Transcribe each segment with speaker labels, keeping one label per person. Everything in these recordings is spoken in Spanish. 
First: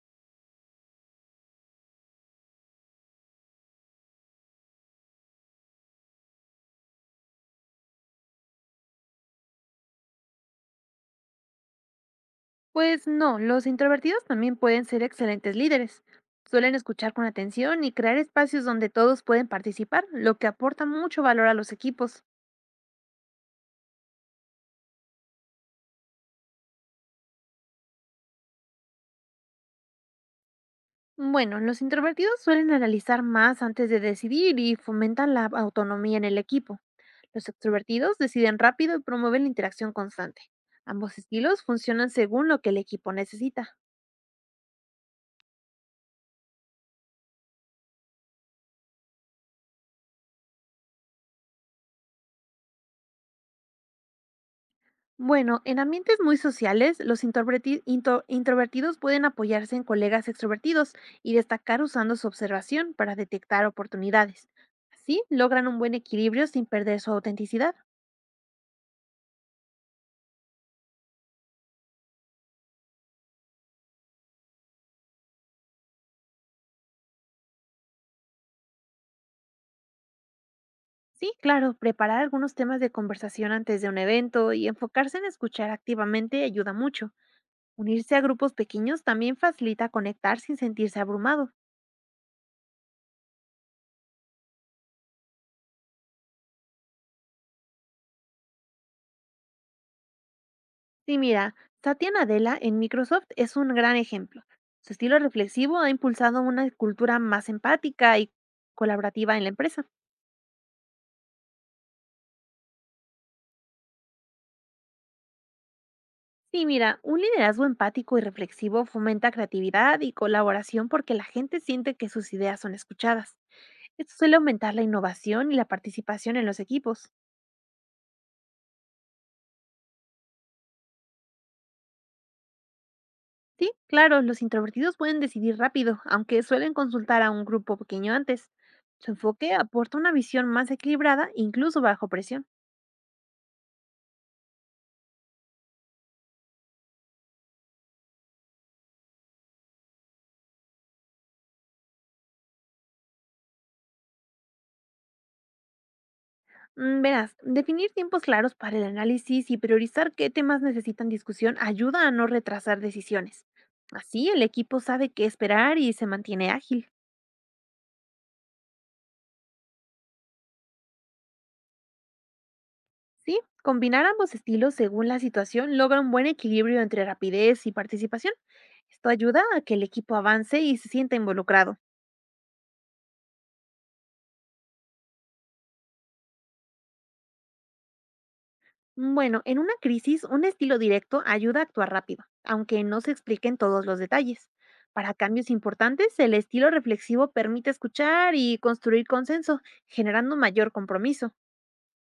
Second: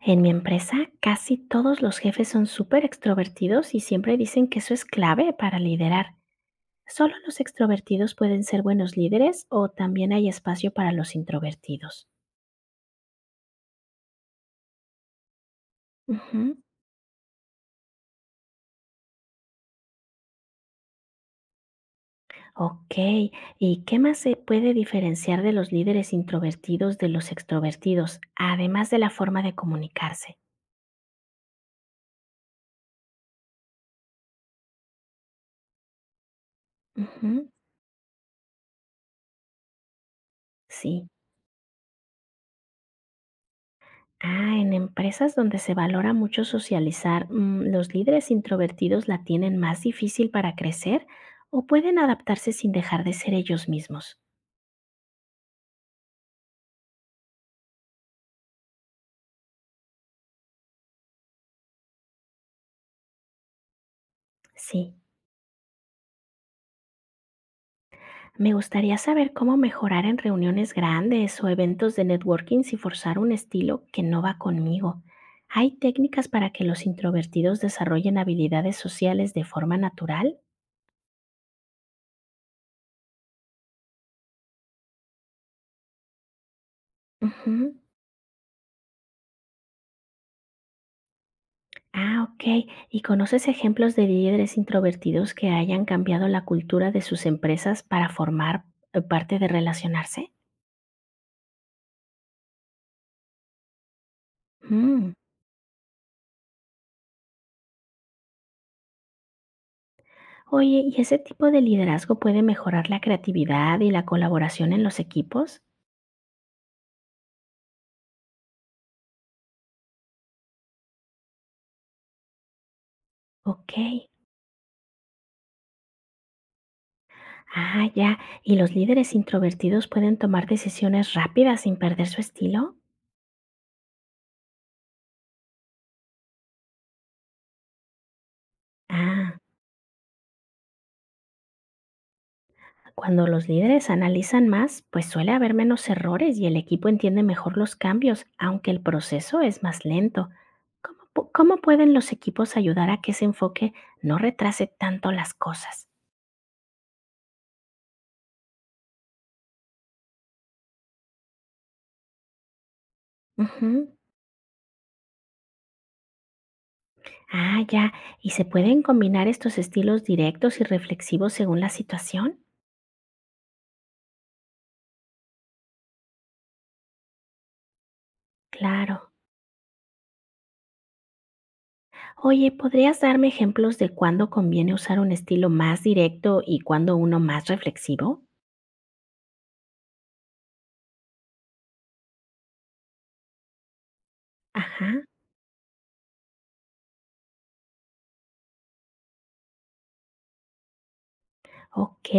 Speaker 1: En mi empresa, casi todos los jefes son súper extrovertidos y siempre dicen que eso es clave para liderar. ¿Solo los extrovertidos pueden ser buenos líderes o también hay espacio para los introvertidos?
Speaker 2: Pues no, los introvertidos también pueden ser excelentes líderes.
Speaker 1: Ujú.
Speaker 2: Suelen escuchar con atención y crear espacios donde todos pueden participar, lo que aporta mucho valor a los equipos.
Speaker 1: Ok, ¿y qué más se puede diferenciar de los líderes introvertidos de los extrovertidos, además de la forma de comunicarse?
Speaker 2: Bueno, los introvertidos suelen analizar más antes de decidir y fomentan la autonomía en el equipo.
Speaker 1: Ujú.
Speaker 2: Los extrovertidos deciden rápido y promueven la interacción constante.
Speaker 1: Sí.
Speaker 2: Ambos estilos funcionan según lo que el equipo necesita.
Speaker 1: Ah, en empresas donde se valora mucho socializar, ¿los líderes introvertidos la tienen más difícil para crecer o pueden adaptarse sin dejar de ser ellos mismos?
Speaker 2: Bueno, en ambientes muy sociales, los introvertidos pueden apoyarse en colegas extrovertidos y destacar usando su observación para detectar oportunidades.
Speaker 1: Sí,
Speaker 2: Así logran un buen equilibrio sin perder su autenticidad.
Speaker 1: me gustaría saber cómo mejorar en reuniones grandes o eventos de networking sin forzar un estilo que no va conmigo. ¿Hay técnicas para que los introvertidos desarrollen habilidades sociales de forma natural?
Speaker 2: Sí, claro, preparar algunos temas de conversación antes de un evento y enfocarse en escuchar activamente ayuda mucho.
Speaker 1: Ujú.
Speaker 2: Unirse a grupos pequeños también facilita conectar sin sentirse abrumado.
Speaker 1: Ah, ok. ¿Y conoces ejemplos de líderes introvertidos que hayan cambiado la cultura de sus empresas para formar parte de relacionarse?
Speaker 2: Sí, mira, Satya Nadella en Microsoft es un gran ejemplo. Su
Speaker 1: Mm.
Speaker 2: estilo reflexivo ha impulsado una cultura más empática y colaborativa en la empresa.
Speaker 1: Oye, ¿y ese tipo de liderazgo puede mejorar la creatividad y la colaboración en los equipos?
Speaker 2: Sí, mira, un liderazgo empático y reflexivo fomenta creatividad y colaboración porque la gente siente que sus ideas son escuchadas.
Speaker 1: Ok.
Speaker 2: Esto suele aumentar la innovación y la participación en los equipos.
Speaker 1: Ah, ya. ¿Y los líderes introvertidos pueden tomar decisiones rápidas sin perder su estilo?
Speaker 2: Sí, claro, los introvertidos pueden decidir rápido, aunque suelen consultar a un grupo pequeño antes. Su
Speaker 1: Ah.
Speaker 2: enfoque aporta una visión más equilibrada, incluso bajo presión.
Speaker 1: Cuando los líderes analizan más, pues suele haber menos errores y el equipo entiende mejor los cambios, aunque el proceso es más lento. ¿ Cómo pueden los equipos ayudar a que ese enfoque no retrase tanto las cosas?
Speaker 2: Verás, definir tiempos claros para el análisis y priorizar qué temas necesitan discusión ayuda a no retrasar decisiones.
Speaker 1: Ujú.
Speaker 2: Así el equipo sabe qué esperar y se mantiene ágil.
Speaker 1: Ah, ya. ¿Y se pueden combinar estos estilos directos y reflexivos según la situación?
Speaker 2: Sí, combinar ambos estilos según la situación logra un buen equilibrio entre rapidez y participación. Esto
Speaker 1: Claro.
Speaker 2: ayuda a que el equipo avance y se sienta involucrado.
Speaker 1: Oye, ¿podrías darme ejemplos de cuándo conviene usar un estilo más directo y cuándo uno más reflexivo?
Speaker 2: Bueno, en una crisis, un estilo directo ayuda a actuar rápido, aunque no se expliquen todos los detalles.
Speaker 1: Ajá.
Speaker 2: Para cambios importantes, el estilo reflexivo permite escuchar y construir consenso, generando mayor compromiso.
Speaker 1: Ok,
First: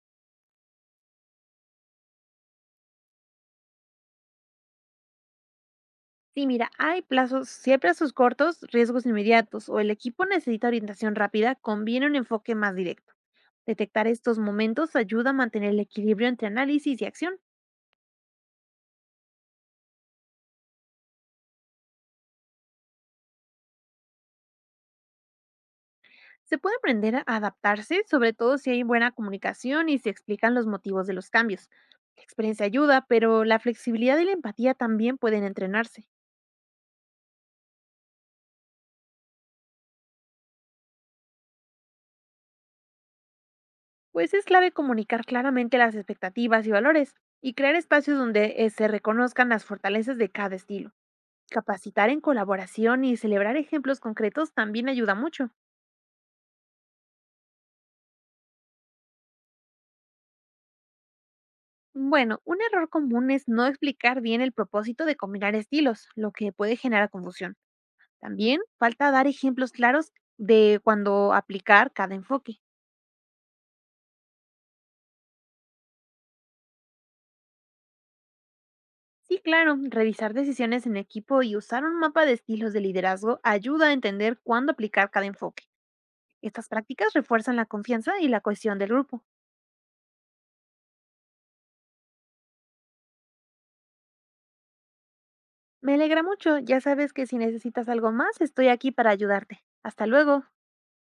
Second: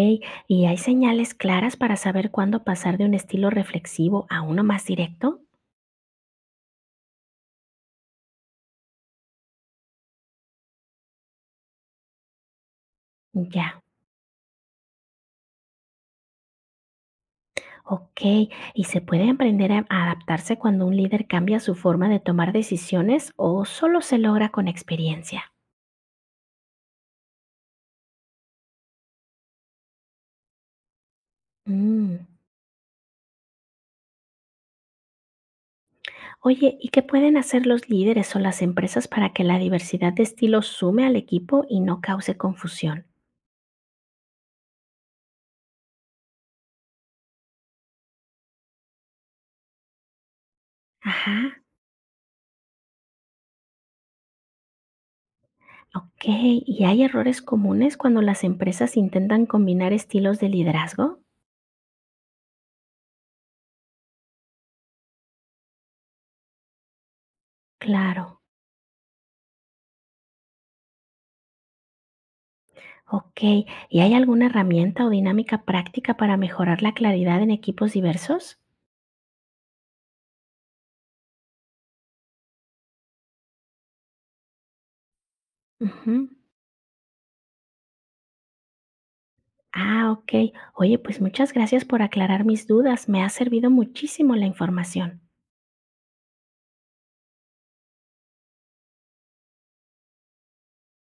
Speaker 1: ¿y hay señales claras para saber cuándo pasar de un estilo reflexivo a uno más directo?
Speaker 2: Sí, mira, hay plazos, siempre a sus cortos, riesgos inmediatos o el equipo necesita orientación rápida, conviene un enfoque más directo.
Speaker 1: Ya,
Speaker 2: Detectar estos momentos ayuda a mantener el equilibrio entre análisis y acción.
Speaker 1: ok, ¿y se puede aprender a adaptarse cuando un líder cambia su forma de tomar decisiones o solo se logra con experiencia?
Speaker 2: Se puede aprender a adaptarse, sobre todo si hay buena comunicación y se explican los motivos de los cambios. La
Speaker 1: Mm.
Speaker 2: experiencia ayuda, pero la flexibilidad y la empatía también pueden entrenarse,
Speaker 1: Oye, ¿y qué pueden hacer los líderes o las empresas para que la diversidad de estilos sume al equipo y no cause confusión?
Speaker 2: pues es clave comunicar claramente las expectativas y valores y crear espacios donde se reconozcan las fortalezas de cada estilo.
Speaker 1: Ajá.
Speaker 2: Capacitar en colaboración y celebrar ejemplos concretos también ayuda mucho.
Speaker 1: Ok, ¿y hay errores comunes cuando las empresas intentan combinar estilos de liderazgo?
Speaker 2: Bueno, un error común es no explicar bien el propósito de combinar estilos, lo que puede generar confusión.
Speaker 1: Claro.
Speaker 2: También falta dar ejemplos claros de cuando aplicar cada enfoque.
Speaker 1: Ok, ¿y hay alguna herramienta o dinámica práctica para mejorar la claridad en equipos diversos?
Speaker 2: Sí, claro, revisar decisiones en equipo y usar un mapa de estilos de liderazgo ayuda a entender cuándo aplicar cada enfoque.
Speaker 1: Ujú.
Speaker 2: Estas prácticas refuerzan la confianza y la cohesión del grupo.
Speaker 1: Ah, ok. Oye, pues muchas gracias por aclarar mis dudas. Me ha servido muchísimo la información.
Speaker 2: Me alegra mucho, ya sabes que si necesitas algo más, estoy aquí para ayudarte. Hasta luego.